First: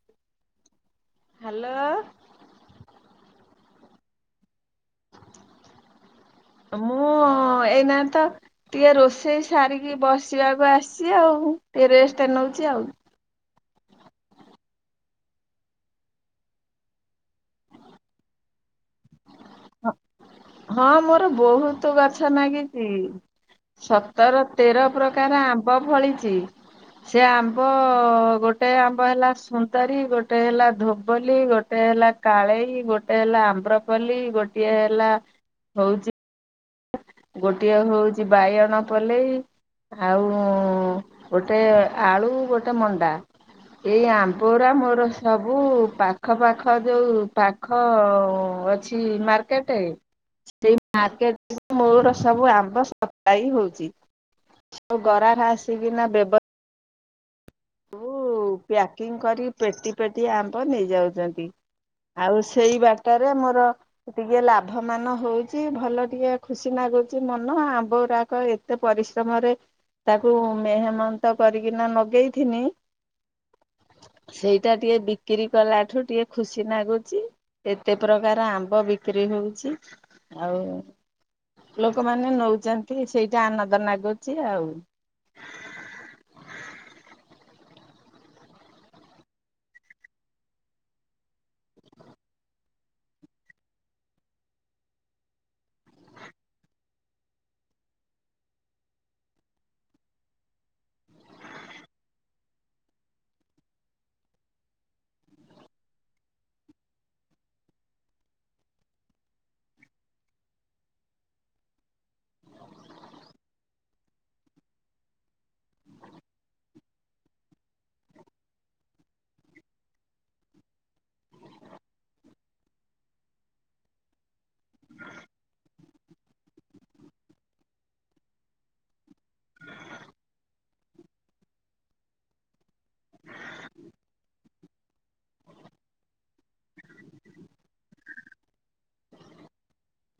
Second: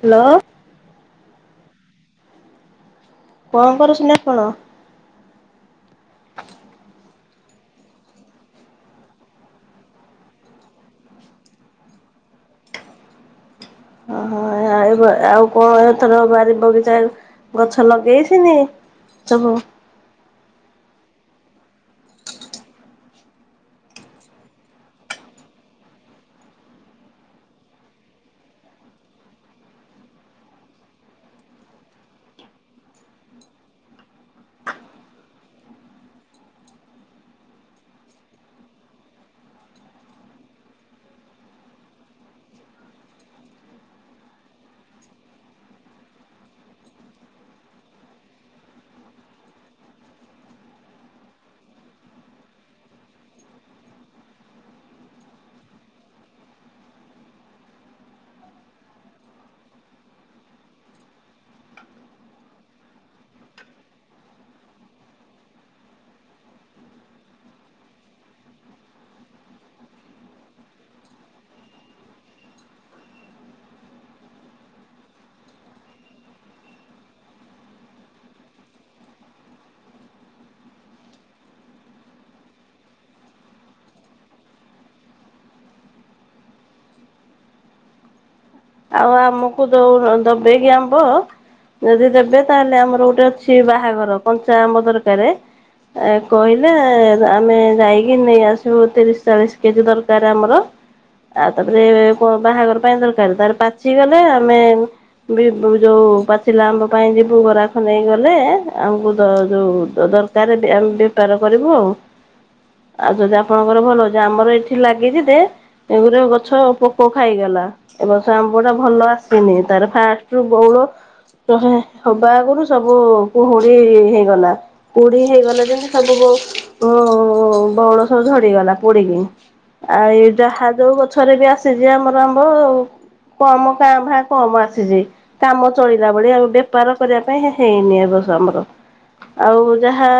Hello. Hello. କଣ କରୁଛନ୍ତି ଆପଣ? ମୁଁ ହଁ ଏଇନା ତ ଟିକେ ରୋଷେଇ ସାରିକି ବସିବାକୁ ଆସିଛି ଆଉ ଏ ରେଷ୍ଟ ନଉଚି ଆଉ। ଓହୋ ଏ ଆଉ କଣ ଏଥର ବାରି ବଗିଚା ଗଛ ଲଗେଇଥିନି। ହ ହଁ ମୋ ର ବହୁତ ଗଛ ଲାଗିଛି। ସତର ତେର ପ୍ରକାର ଆମ୍ବ ଫଳିଚି। ସେ ଆମ୍ବ ଗୋଟେ ଆମ୍ବ ହେଲା ସୁନ୍ଦରୀ ଗୋଟେ ହେଲା ଧୋବଲି ଗୋଟେ ହେଲା କାଳେଇ ଗୋଟେ ହେଲା ଆମ୍ବ୍ରପଲ୍ଲି ଗୋଟେ ଇଏ ହେଲା ହଉଚି। ଗୋଟିଏ ହଉଛି ବାଇଗଣ ପଲେଇ ଆଉ ଗୋଟେ ଆଳୁ ଗୋଟେ ମଣ୍ଡା ଏଇ ଆମ୍ବୁରା ମୋର ସବୁ ପାଖ ପାାଖ ଯୋଉ ପାଖ ଅଛି ମାର୍କେଟ ସେଇ ମାର୍କେଟ। ମୂଳର ସବୁ ଆମ୍ବ ସଫା ଇ ହଉଚି ସବୁ ଗରାଖ ଆସିକିନା ବ୍ୟବ କୁ ପ୍ୟାକିଂ କରି ପେଟି ପେଟି ଆମ୍ବ ନେଇଯାଉଚନ୍ତି, ଆଉ ସେଇ ବାଟରେ ମୋର ଟିକେ ଲାଭ ମାନ ହଉଛି ଭଲ ଟିକେ ଖୁସି ନାଗୁଚି ମନ। ଆମ୍ବ ଗୁରାକ ଏତେ ପରିଶ୍ରମରେ ତାକୁ ମେହେନତ୍ କରିକିନା ନଗେଇଥିନି। ସେଇଟା ଟିକେ ବିକ୍ରି କଲା ଠୁ ଟିକେ ଖୁସି ନାଗୁଚି, ଏତେ ପ୍ରକାର ଆମ୍ବ ବିକ୍ରି ହଉଛି ଆଉ ଲୋକମାନେ ନଉଛନ୍ତି, ସେଇଟା ଆନନ୍ଦ ନାଗୁଚି ଆଉ। ଆଉ ଆମକୁ ଦଉନ ଦେବେ କି ଆମ୍ବ ଯଦି ଦେବେ ତାହେଲେ ଆମର ଗୋଟେ ଅଛି ବାହାଘର। କଞ୍ଚା ଆମ୍ବ ଦରକାର କହିଲେ ଆମେ ଯାଇକି ନେଇ ଆସିବୁ। ତିରିଶ ଚାଳିଶ କେଜି ଦରକାର ଆମର ଆଉ ତାପରେ ବାହାଘର ପାଇଁ ଦରକାର ତାର ପାଚି ଗଲେ ଆମେ ବି ଯୋଉ ପାଚିଲା ଆମ୍ବ ପାଇଁ ଯିବୁ, ଗରାଖ ନେଇ ଗଲେ ଆମକୁ ଯ ଯୋଉ ଦରକାରେ ବେପାର କରିବୁ ଆଉ ଆଉ ଯଦି ଆପଣଙ୍କର ଭଲଛି ଆମର ଏଠି ଲାଗିଛି। ଯେ ଗୁରେ ଗଛ ପୋକ ଖାଇଗଲା ଏବଂ ତ ଆମ୍ବ ଟା ଭଲ ଆସିନି ତାର ଫାଷ୍ଟରୁ ବଉଳ ହ ହବା ଆଗରୁ ସବୁ କୁହୁଡି ହେଇଗଲା କୁହୁଡି ହେଇଗଲା। ଯେମିତି ସବୁ ବଉଳ ଉଁ ସବୁ ଝଡିଗଲା। ପୋଡିକି ଆଉ ଏଇ ଯାହା ଯୋଉ ଗଛରେ ବି ଆସିଛି ଆମର ଆମ୍ବ। କମ କାଁ ଭାଁ କମ ଆସିଚି। କାମ ଚଳିଲା ଭଳିଆ ଆଉ ବେପାର କରିବା ପାଇଁ ହେଇନି ଏ ବର୍ଷ ଆମର ଆଉ ଯାହା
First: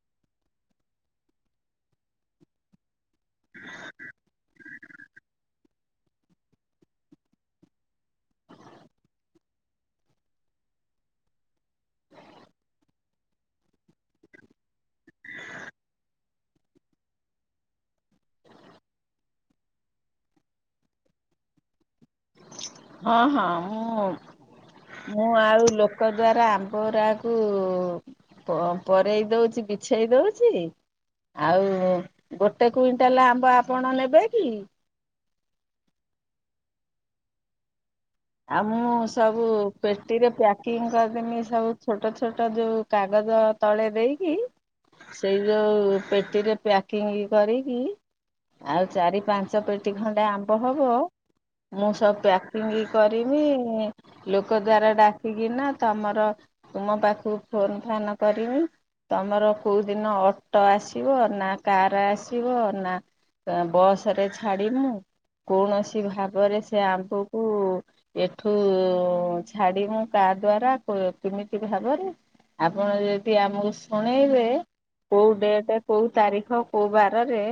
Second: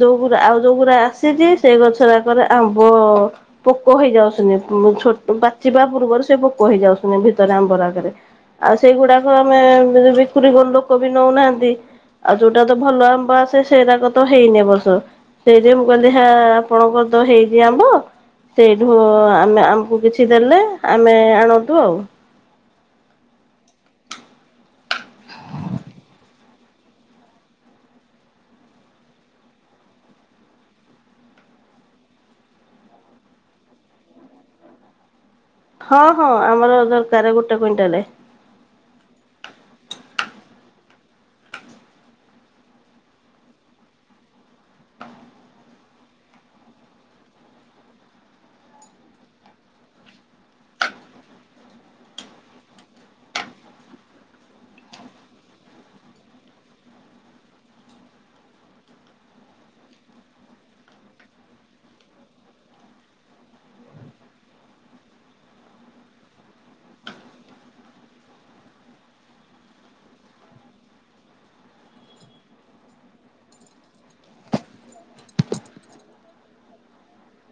ଯୋଉଗା ଆଉ ଯୋଉଗୁରା ଆସିଛି ସେ ଗଛଅରକାରେ ଆମ୍ବ ପୋକ ହେଇଯାଉଛନ୍ତି ଅ ଛୋଟ ପାଚିବା ପୂର୍ବରୁ ସେ ପୋକ୍ କ ହେଇ ଯାଉସୁନି ଭିତରେ ଆମ୍ବଉରାକରେ ଆଉ ସେଇଗୁଡାକ ଆମେ ବିକ୍ରିକଲେ ଲୋକ ବି ନଉନାହାନ୍ତି। ଆଉ ଯୋଉଟା ତ ଭଲ ଆ ମ୍ବ ଆସେ ସେଇରାକ ତ ହେଇନି ଏ ବର୍ଷ। ସେଇଜେ ମୁଁ କହି ତ ଆପଣଙ୍କ ତ ହେଇଛି ଆମ୍ବ ସେଇଠୁ ଆମେ ଆମକୁ କିଛି ଦେଲେ ଆମେ ଆଣନ୍ତୁ ଆଉ। ହଁ ହଁ ମୁଁ ମୁଁ ଆଉ ଲୋକ ଦ୍ଵାରା ଆମ୍ବ ଗୁୁରାକୁ ପ ପରେଇ ଦେଉଚି ବିଛେଇ ଦେଉଚି ଆଉ ଗୋଟେ କୁଇଣ୍ଟାଲ ଆମ୍ବ ଆପଣ ନେବେ କି? ହଁ ହଁ ଆମର ଦରକାର ଗୋଟେ କୁଇଣ୍ଟାଲ। ଆଉ ମୁଁ ସବୁ ପେଟିରେ ପ୍ୟାକିଂ କରିଦେମି ସବୁ ଛୋଟ ଛୋଟ ଯୋଉ କାଗଜ ତଳେ ଦେଇକି ସେଇ ଯେଉଁ ପେଟିରେ ପ୍ୟାକିଂ କରିକି ଆଉ ଚାରି ପାଞ୍ଚ ପେଟି ଖଣ୍ଡେ ଆମ୍ୱ ହବ ମୁଁ ସବୁ ପ୍ୟାକିଂ କରିମି ଲୋକ ଦ୍ଵାରା ଡାକିକିନା ତମର ତୁମ ପାଖକୁ ଫୋନ ଫାନ୍ କରିମି ତମର କୋଉ ଦିନ ଅଟୋ ଆସିବ ନା କାର ଆସିବ ନା ବସ ରେ ଛାଡ଼ିମୁ। କୌଣସି ଭାବରେ ସେ ଆମ୍ବକୁ ଏଠୁ ଛାଡିମୁ କା ଦ୍ଵାରା କି-କିମିତି ଭାବରେ ଆପଣ ଯଦି ଆମକୁ ଶୁଣେଇବେ। କୋଉ ଡେଟ୍ କୋଉ ତାରିଖ କୋଉ ବାରରେ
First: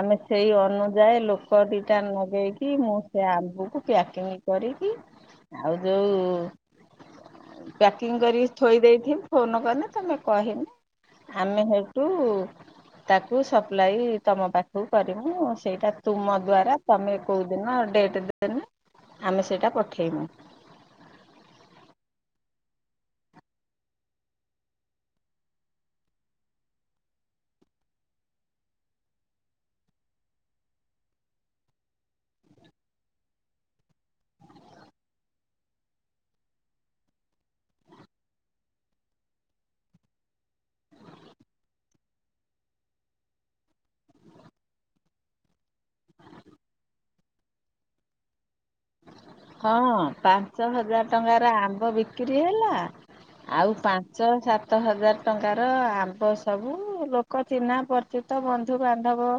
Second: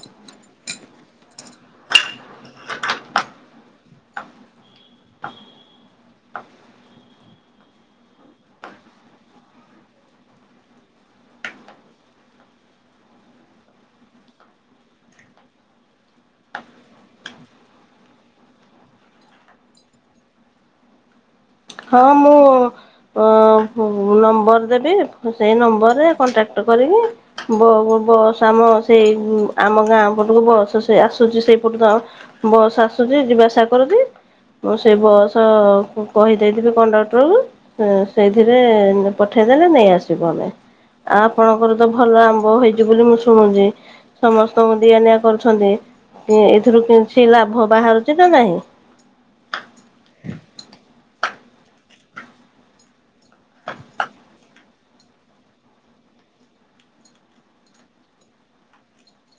ଆମେ ସେଇ ଅନୁଯାୟୀ ଲୋକ ଦିଟା ନଗେଇକି ମୁଁ ସେ ଆମ୍ବକୁ ପ୍ୟାକିଂ କରିକି ଆଉ ଯୋଉ ପ୍ୟାକିଂ କରିକି ଥୋଇ ଦେଇେଥିମି ଫୋନ କଲେ ତମେ କହିନେ ଆମେ ହେଠୁ ତାକୁ ସପ୍ଲାଇ ତମ ପାଖକୁ କରିମୁ। ସେଇଟା ତୁମ ଦ୍ଵାରା ତମେ କୋଉ ଦିନ ଡେଟ୍ ଦେନେ। ଆମେ ସେଇଟା ପଠେଇମୁ। ହଁ ମୁଁ ଅଁ ମୁ ନମ୍ବର ଦେବି। ସେଇ ନମ୍ବରରେ କଣ୍ଟାକ୍ଟ କରିକି ବବସ୍ ଆମ ସେଇ ଆମ ଗାଁ ପଟକୁ ବସ୍ ସେ ଆସୁଛି। ସେଇପଟ ବସ୍ ଆସୁଛି ଯିବା ଆସା କରୁଛି ମୁଁ ସେ ବସ୍ କହି ଦେଇଥିବେ କଣ୍ଡକ୍ଟରକୁ ସେଇଥିରେ ପଠେଇଦେଲେ ନେଇ ଆସିବୁ ଆମେ ଆଉ ଆପଣଙ୍କର ତ ଭଲ ଆମ୍ବ ହେଇଛି ବୋଲି ମୁଁ ଶୁଣୁଛି। ସମସ୍ତଙ୍କୁ ଦିଆ ନିିଆ କରୁଛନ୍ତି, ଏଥିରୁ କିଛି ଲାଭ ବାହାରୁଛି ନା ନାହିଁ। ହଁ ପାଞ୍ଚ ହଜାର ଟଙ୍କାର ଆମ୍ବ ବିକ୍ରୀି ହେଲା। ଆଉ ପାଞ୍ଚ ସାତ ହଜାର ଟଙ୍କାର ଆମ୍ବ ସବୁ ଲୋକ ଚିହ୍ନା ପରିଚିତ ବନ୍ଧୁବାନ୍ଧବ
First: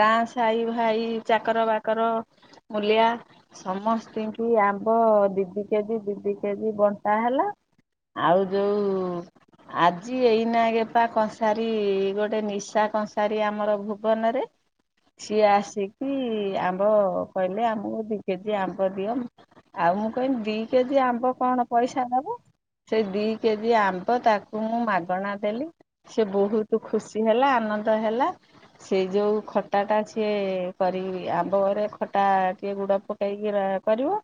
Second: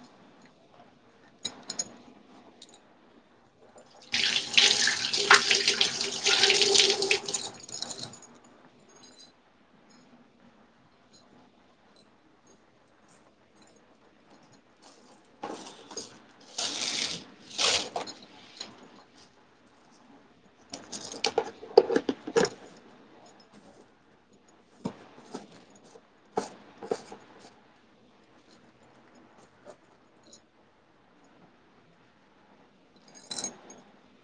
ଗାଁ ସାହି ଭାଇ ଚାକର ବାକର ମୂଲିଆ ସମସ୍ତି ସେ ଆମ୍ବ ଦି ଦି କେଜି ଦି ଦି କେଜି ବଣ୍ଟା ହେଲା। ଆଉ ଯୋଉ ଆଜି ଏଇନା କେପା କଂସାରୀ ଗୋଟେ ନିଶା କଂସାରୀ ଆମର ଭୁବନରେ ସିଏ ଆସିକି ଆମ୍ବ କହିଲେ। ଆମକୁ ଦି କେଜି ଆମ୍ବ ଦିଅ ଆଉ ମୁଁ କହିଲି ଦି କେଜି ଆମ୍ବ କଣ ପଇସା ଦବ। ସେ ଦି କେଜି ଆମ୍ବ ତାକୁ ମୁଁ ମାଗଣା ଦେଲି ସେ ବହୁତ ଖୁସି ହେଲା ଆନନ୍ଦ ହେଲା ସେ ଯୋଉ ଖଟା ଟା ସିଏ କରି ଆମ୍ବ ରେ ଖଟା ଟିକେ ଗୁଡ ପକେଇକି କରିବ।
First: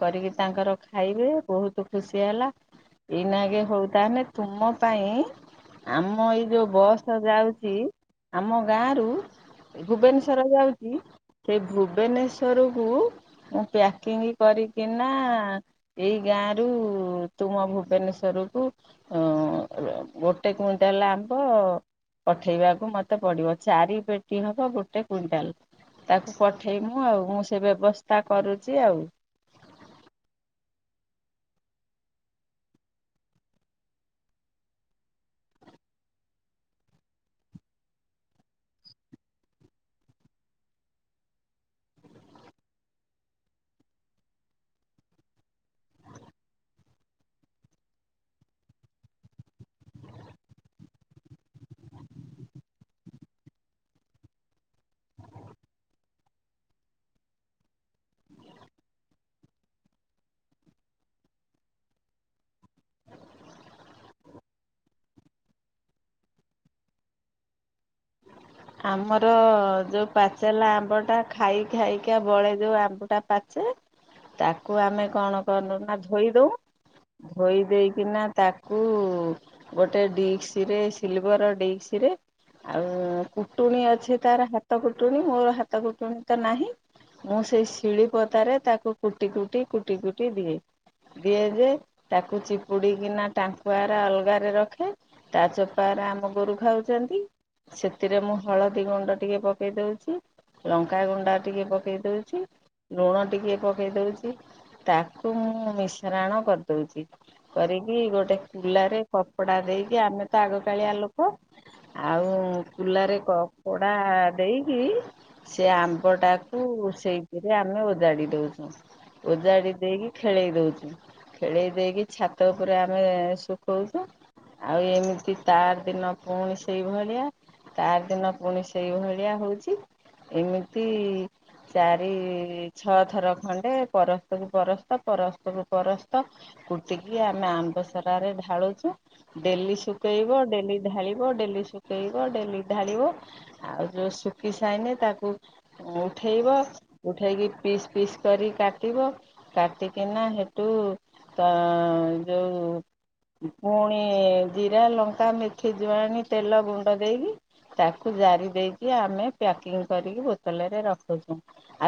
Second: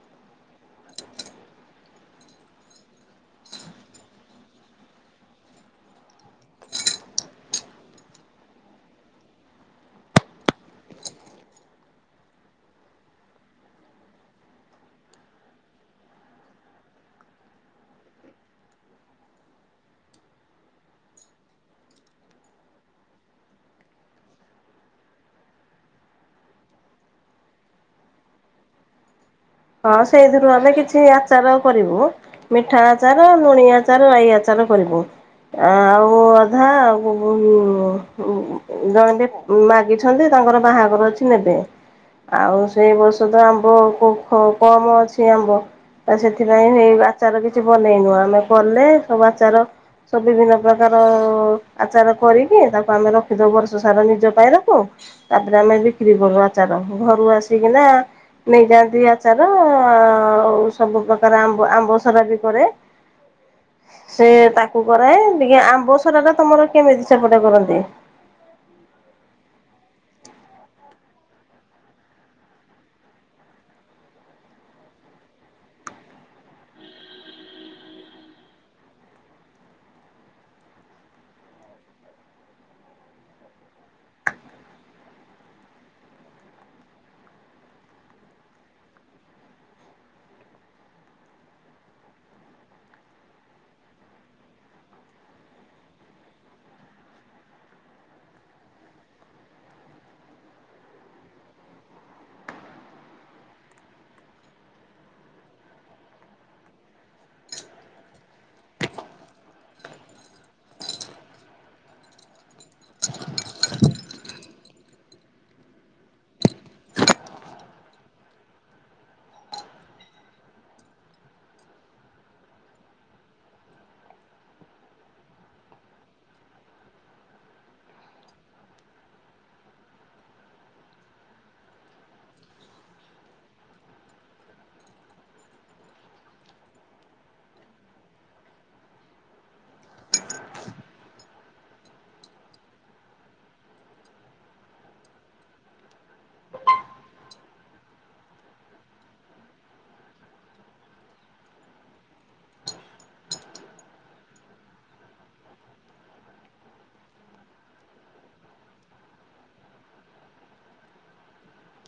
କରିକି ତାଙ୍କର ଖାଇବେ ବହୁତ ଖୁସି ହେଲା। ଏଇନାଗେ ହଉ ତାନେ ତୁମ ପାଇଁ ଆମ ଏଇ ଯୋଉ ବସ୍ ଯାଉଛି ଆମ ଗାଁ ରୁ ଭୁବନେଶ୍ଵର ଯାଉଛି। ସେ ଭୁବନେଶ୍ଵର କୁ ମୁଁ ପ୍ୟାକିଂ କରିକିନା ଏଇ ଗାଁରୁ ତୁମ ଭୁବନେଶ୍ୱରକୁୁ ଉ ଅ ଗୋଟେ କୁଇଣ୍ଟାଲ ଆମ୍ବ ପଠେଇବାକୁ ମୋତେ ପଡିବ। ଚାରି ପେଟି ହବ ଗୋଟେ କୁଇଣ୍ଟାଲ ତାକୁ ପଠେଇମୁ ଆଉ ମୁଁ ସେ ବ୍ୟବସ୍ଥା କରୁଛି ଆଉ। ହଁ ସେଇଥିରୁ ଆମେ କିଛି ଆଚାର କରିବୁ। ମିଠା ଆଚାର ଲୁଣି ଆଚାର ରାଇ ଆଚାର କରିବୁ। ଆଉ ଅଧା ଅ ଗୁ ଗ୍ ଜଣେ ବି ମାଗିଛନ୍ତି ତାଙ୍କର ବାହାଘର ଅଛି ନେବେ। ଆଉ ସେଇ ବଷତ ଆମ୍ବ କକମ ଅଛି ଆମ୍ବ ସେଥିପାଇଁ ସେଇ ଆଚାର କିଛି ବନେଇନୁ ଆମେ। କଲେ ସବୁ ଆଚାର ସବୁ ବିଭିନ୍ନ ପ୍ରକାର ଆଚାର କରିକି ତାକୁ ଆମେ ରଖିଦଉ ବର୍ଷ ସାରା ନିଜ ପାଇଁ ରଖୁ ତାପରେ ଆମେ ବିକ୍ରି କରୁ ଆଚାର ଘରୁ ଆସିକିନା ନେଇଯାଆନ୍ତି ଆ ଚାର ସବୁ ପ୍ରକାର ଆମ୍ବ ଆମ୍ବ ସରା ବି କରେ। ସେ ତାକୁ କରାଏ ଟିକେ ଆମ୍ବ ସରା ଟା ତମର କେମିତି ସେପଟେ କରନ୍ତି। ଆମର ଯେଉଁ ପାଚେଲା ଆମ୍ବଟା ଖାଇ ଖାଇକି ବଳେ। ଯେଉଁ ଆମ୍ବଟା ପାଚେ ତାକୁ ଆମେ କଣ କରୁନା ଧୋଇଦେଉଁ ଧୋଇ ଦେଇକିନା ତାକୁ ଗୋଟେ ଡିିସ୍କ ରେ ସିଲଭର ଡିିସ୍କରେ ଆଉ କୁଟୁଣିୀ ଅଛି, ତାର ହାତ କୁଟୁଣି ମୋର ହାତ କୁଟୁଣିୀ ତ ନାହିଁ, ମୁଁ ସେଇ ଶିଳିପତାରେ ତାକୁ କୁଟି କୁଟି କୁଟି କୁଟି ଦିଏ ଦିଏ ଯେ ତାକୁ ଚିପୁଡ଼ିିକିନା ଟାଙ୍କୁଆରା ଅଲଗାରେ ରଖେ। ତା ଚୋପାଉରା ଆମ ଗୋରୁ ଖାଉଛନ୍ତି ସେ ସେଥିରେ ମୁଁ ହଳଦୀ ଗୁଣ୍ଡ ଟିକିେ ପକେଇ ଦେଉଛି। ଲଙ୍କାଗୁଣ୍ଡ ଟିକିେ ପକେଇ ଦେଉଛି ଲୁଣ ଟିକେ ପକେଇ ଦେଉଛି। ତାକୁ ମୁଁ ମିଶାଣ କରିଦଉଛି କରିକି ଗୋଟେ କୁଲାରେ କପଡ଼ା ଦେଇକି ଆମେ ତ ଆଗକାଳିଆ ଲୋକ ଆଉ କୁଲାରେ କପଡ଼ା ଦେଇକି ସେ ଆମ୍ବଟାକୁ ସେଇଥିରେ ଆମେ ଓଜାଡ଼ି ଦଦଉଛୁ। ଓଜାଡ଼ି ଦେଇକି ଖେଳେଇ ଦେଉଛୁ। ଖେଳେଇ ଦେଇକି ଛାତ ଉପରେ ଆମେ ଶୁଖଉଛୁ ଆଉ ଏମିତି ତାର ଦିନ ପୁଣି ସେଇଭଳିଆ ତାର ଦିନ ପୁଣି ସେଇଭଳିଆ ହଉଛି। ଏମିତି ଚାରି ଛଅଥର ଖଣ୍ଡେ ପରସ୍ତକୁ ପରସ୍ତ ପରସ୍ତକୁ ପରସ୍ତ କୁଟିକି ଆମେ ଆମ୍ବସରାରେ ଢାଳୁଛୁ। ଡେଲି ଶୁଖେଇବ ଡେଲି ଢାଳିବ ଡେଲି ଶୁଖେଇ ବ ଡେଲି ଢାଳିବ ଆଉ ଯୋଉ ଶୁଖି ସାଇନେ ତାକୁ ଉଠେଇବ ଉଠେଇକି ପିସ୍ ପିସ୍ କରି କାଟିବ କାଟିକିନା ହେଠୁ ତ ପୁଣି ଜିରା ଲଙ୍କା ମେଥି ଜୁଆଣି ତେଲ ଗୁ ଡ ଦେଇକି ତାକୁ ଜାରି ଦେଇକି ଆମେ ପ୍ୟାକିଂ କରିକି ବୋତଲରେ ରଖୁୁଚୁ।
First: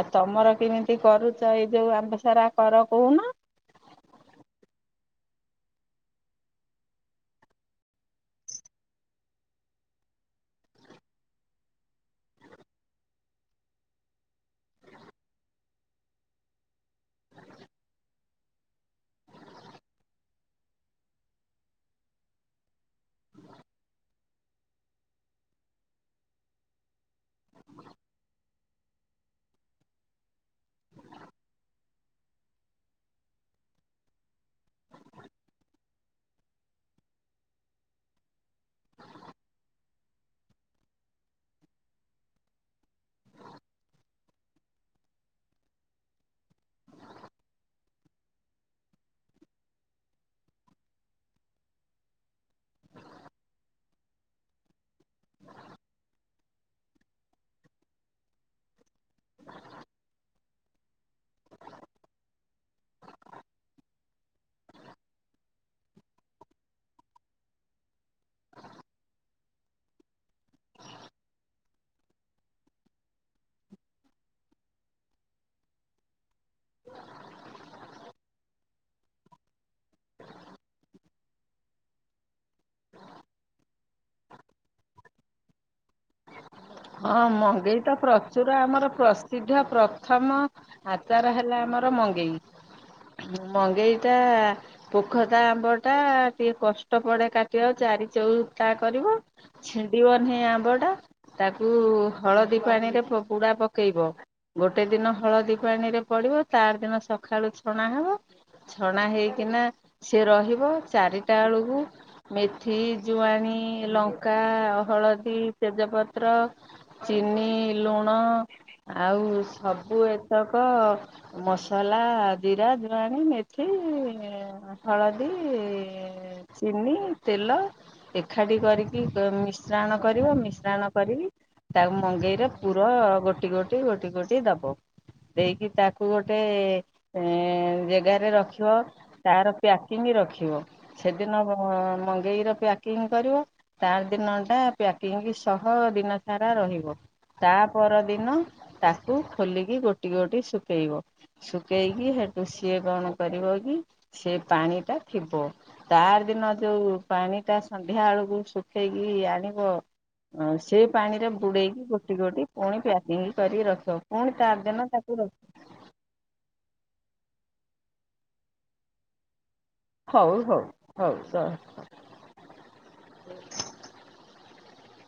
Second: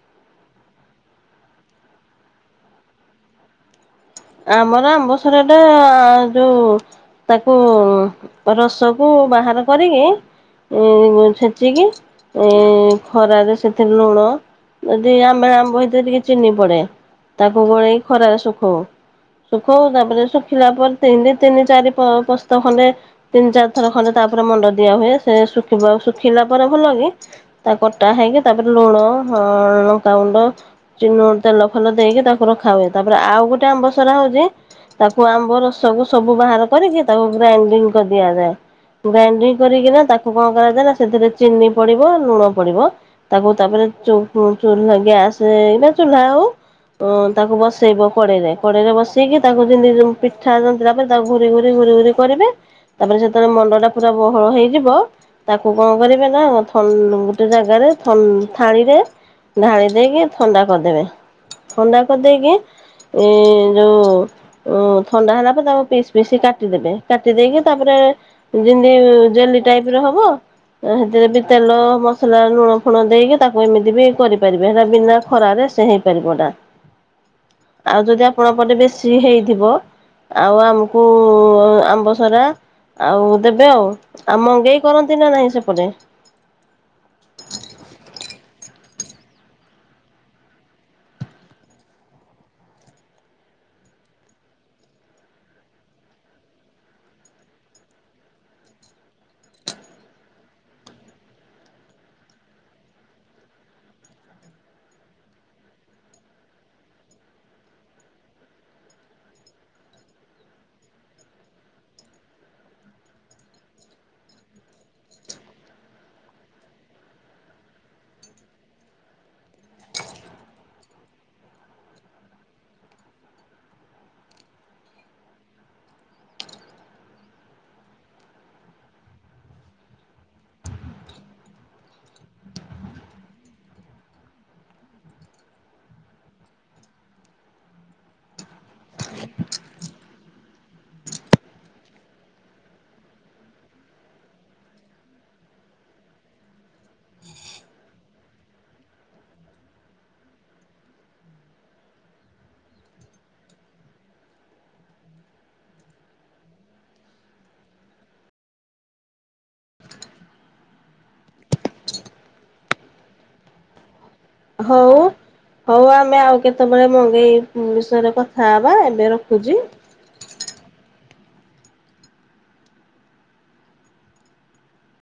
ଆଉ ତମର କେମିତି କରୁଚ ଏଇ ଯୋଉ ଆମ୍ ସାରା କର କୋହୁନ। ଆମର ଆମ୍ବ ସରଟା ଯୋଉ ତାକୁ ରସକୁ ବାହାର କରିକି। ଉ ଛେଚିକି ଉ ଖରାରେ ସେଥିରେ ଲୁଣ ଯଦି ଆମ୍ବିଳା ଆମ୍ବ ହେଇଥେ ଟିକେ ଚିନି ପଡେ। ତାକୁ ଗୋଳେଇ ଖରା ଶଖ୍ ହଉ। ଶୁଖାଉ ତାପରେ ଶୁଖିଲା ପରେ ତିନି ତିନି ଚାରି ପସ୍ତ ଖଣ୍ଡେ ତିନି ଚାରି ଥର ଖଣ୍ଡେ ତାପରେ ମଣ୍ଡ ଦିଆ ହୁଏ ସେ ଶୁଖିବ ଆଉ ଶୁଖିଲା ପରେ ଭଲ କି। ତା କଟା ହେଇକି ତାପରେ ଲୁଣ ହ ଲଙ୍କାଗୁଣ୍ଡ ଚୁନ ତେଲ ଫେଲ ଦେଇକି ତାକୁ ରଖା ହୁଏ। ତାପରେ ଆଉ ଗୋଟେ ଆମ୍ବ ହଉଛି ତାକୁ ଆମ୍ବ ରସକୁ ସବୁ ବାହାର କରିକି ତାକୁ ଗ୍ରାଇଣ୍ଡିଙ୍ଗ କରି ଦିଆଯାଏ। ଗ୍ରାଇଣ୍ଡିଙ୍ଗ କରିକିନା ତାକୁ କଣ କରାଯାଏ ନା ସେଥିରେ ଚିନି ପଡିବ ଲୁଣ ପଡିବ। ତାକୁ ତାପରେ ଗ୍ୟାସନା ଚୁ୍ ହଉ ତାକୁ ବସେଇବ କଡେଇରେ। କଡେଇରେ ବସେଇକି ତାକୁ ଯେମିତି ପିଠା ଯେମିତି ତାପରେ ତାକୁ ଘୁରି ଘୁରି ଘୁରି ଘୁରି କରିବେ। ତାପରେ ସେତେବେଳେ ମଣ୍ଡଟା ପୁରା ବହଳ ହେଇଯିବ ତାକୁ କଣ କରିବେ ନା ଥ ଗୋଟେ ଜାଗାରେ ଥ ଥାଳିରେ ଢାଳି ଦେଇକି ଥଣ୍ଡା କରିଦେବେ। ଥଣ୍ଡା କରିଦେଇକି ଏ ଯୋଉଁ ଥଣ୍ଡା ହେଲା ପରେ ତାକୁ ପିସ୍ ପିସ୍ କାଟିଦେବେ। କାଟି ଦେଇକି ତାପରେ ଯେମିତି ଜେଲି ଟାଇପ୍ ର ହବ ସେଥିରେ ବି ତେଲ ମସଲା ଲୁଣ ଫୁଣ ଦେଇକି ତାକୁ ଏମିତି ବି କରିପାରିବେ। ହେଟା ବିନା ଖରାରେ ସେ ହେଇପାରିବ ଏଟା। [inaudible] ଆଉ ଯଦି ଆପଣଙ୍କ ପଟେ ବେଶୀ ହେଇଥିବ ଆଉ ଆମକୁ ଆମ୍ବ ସରା ଆଉ ଦେବେ ଆଉ। ଆଉ ମଙ୍ଗେଇ କରନ୍ତି ନା ନାହିଁ ସେପଟେ। ହଁ ମଙ୍ଗେଇ ତ ପ୍ରଚୁର ଆମର ପ୍ରସିଦ୍ଧ ପ୍ରଥମ ଆଚାର ହେଲା ଆମର ମଙ୍ଗେଇ। ମଙ୍ଗେଇ ଟା ପୋଖତା ଆମ୍ବ ଟା ଟିକେ କଷ୍ଟ ପଡେ କାଟିବା ଚାରି ଚଉ ତା କରିବ ଛିଣ୍ଡିବ ନାହିଁ ଆମ୍ବ ଟା। ତାକୁ ହଳଦୀ ପାଣିରେ ପୁ ପୋଡା ପକେଇବ। ଗୋଟେ ଦିନ ହଳଦୀ ପାଣିରେ ପଡିବ। ତାର ଦିନ ସକାଳୁ ଛଣା ହେବ। ଛଣା ହେଇକିନା ସିଏ ରହିବ। ଚାରିଟା ବେଳକୁ ମେଥି ଜୁଆଣି ଲଙ୍କା ହଳଦୀ ତେଜପତ ପତ୍ର ଚିନି ଲୁଣ ଆଉ ସବୁ ଏତକ ମସଲା ଜିରା ଜୁଆଣି ମେଥି ହଳଦୀ ଚିନି ତେଲ ଏକାଠି କରିକି ମିଶ୍ରାଣ କରିବ। ମିଶ୍ରାଣ କରିକି ତାକୁ ମଙ୍ଗେଇରେ ପୁର ଗୋଟି ଗୋଟି ଗୋଟି ଗୋଟି ଦବ। ଦେଇକି ତାକୁ ଗୋଟେ ଜେଗାରେ ରଖିବ। ତାର ପ୍ୟାକିଙ୍ଗ୍ ରଖିବ। ସେଦିନ ମଗେଇର ପ୍ୟାକିଙ୍ଗ୍ କରିବ। ତାର ଦିନଟା ପ୍ୟାକିଙ୍ଗି ସ ଆ ଦିନ ସାରା ରହିବ ତା ପରଦିନ ତାକୁ ଖୋଲିକି ଗୋଟି ଗୋଟି ଶୁଖେଇବ। ଶୁଖେଇକି ହେଠୁ ସିଏ କଣ କରିବ କି ସେ ପାଣିଟା ଥିବ। ତାର ଦିନ ଯୋଉ ପାଣିଟା ସନ୍ଧ୍ୟା ବେଳକୁ ଶୁଖେଇକି ଆଣିବ। ଆଉ ସେ ପାଣିରେ ବୁଡେଇକି ଗୋଟି ଗୋଟି ପୁଣି ପ୍ୟାକିଙ୍ଗ୍ କରିକି ରଖିବ। ପୁଣି ତାର ଦିନ ହଉ ତାକୁ ହଉ ଆମେ ଆଉ କେତେବେଳେ ମ ଏଇ ବିଷୟରେ କଥା ହେବା ଏବେ ରଖୁଛି। ହଉ ହଉ ହଉ ରଖ।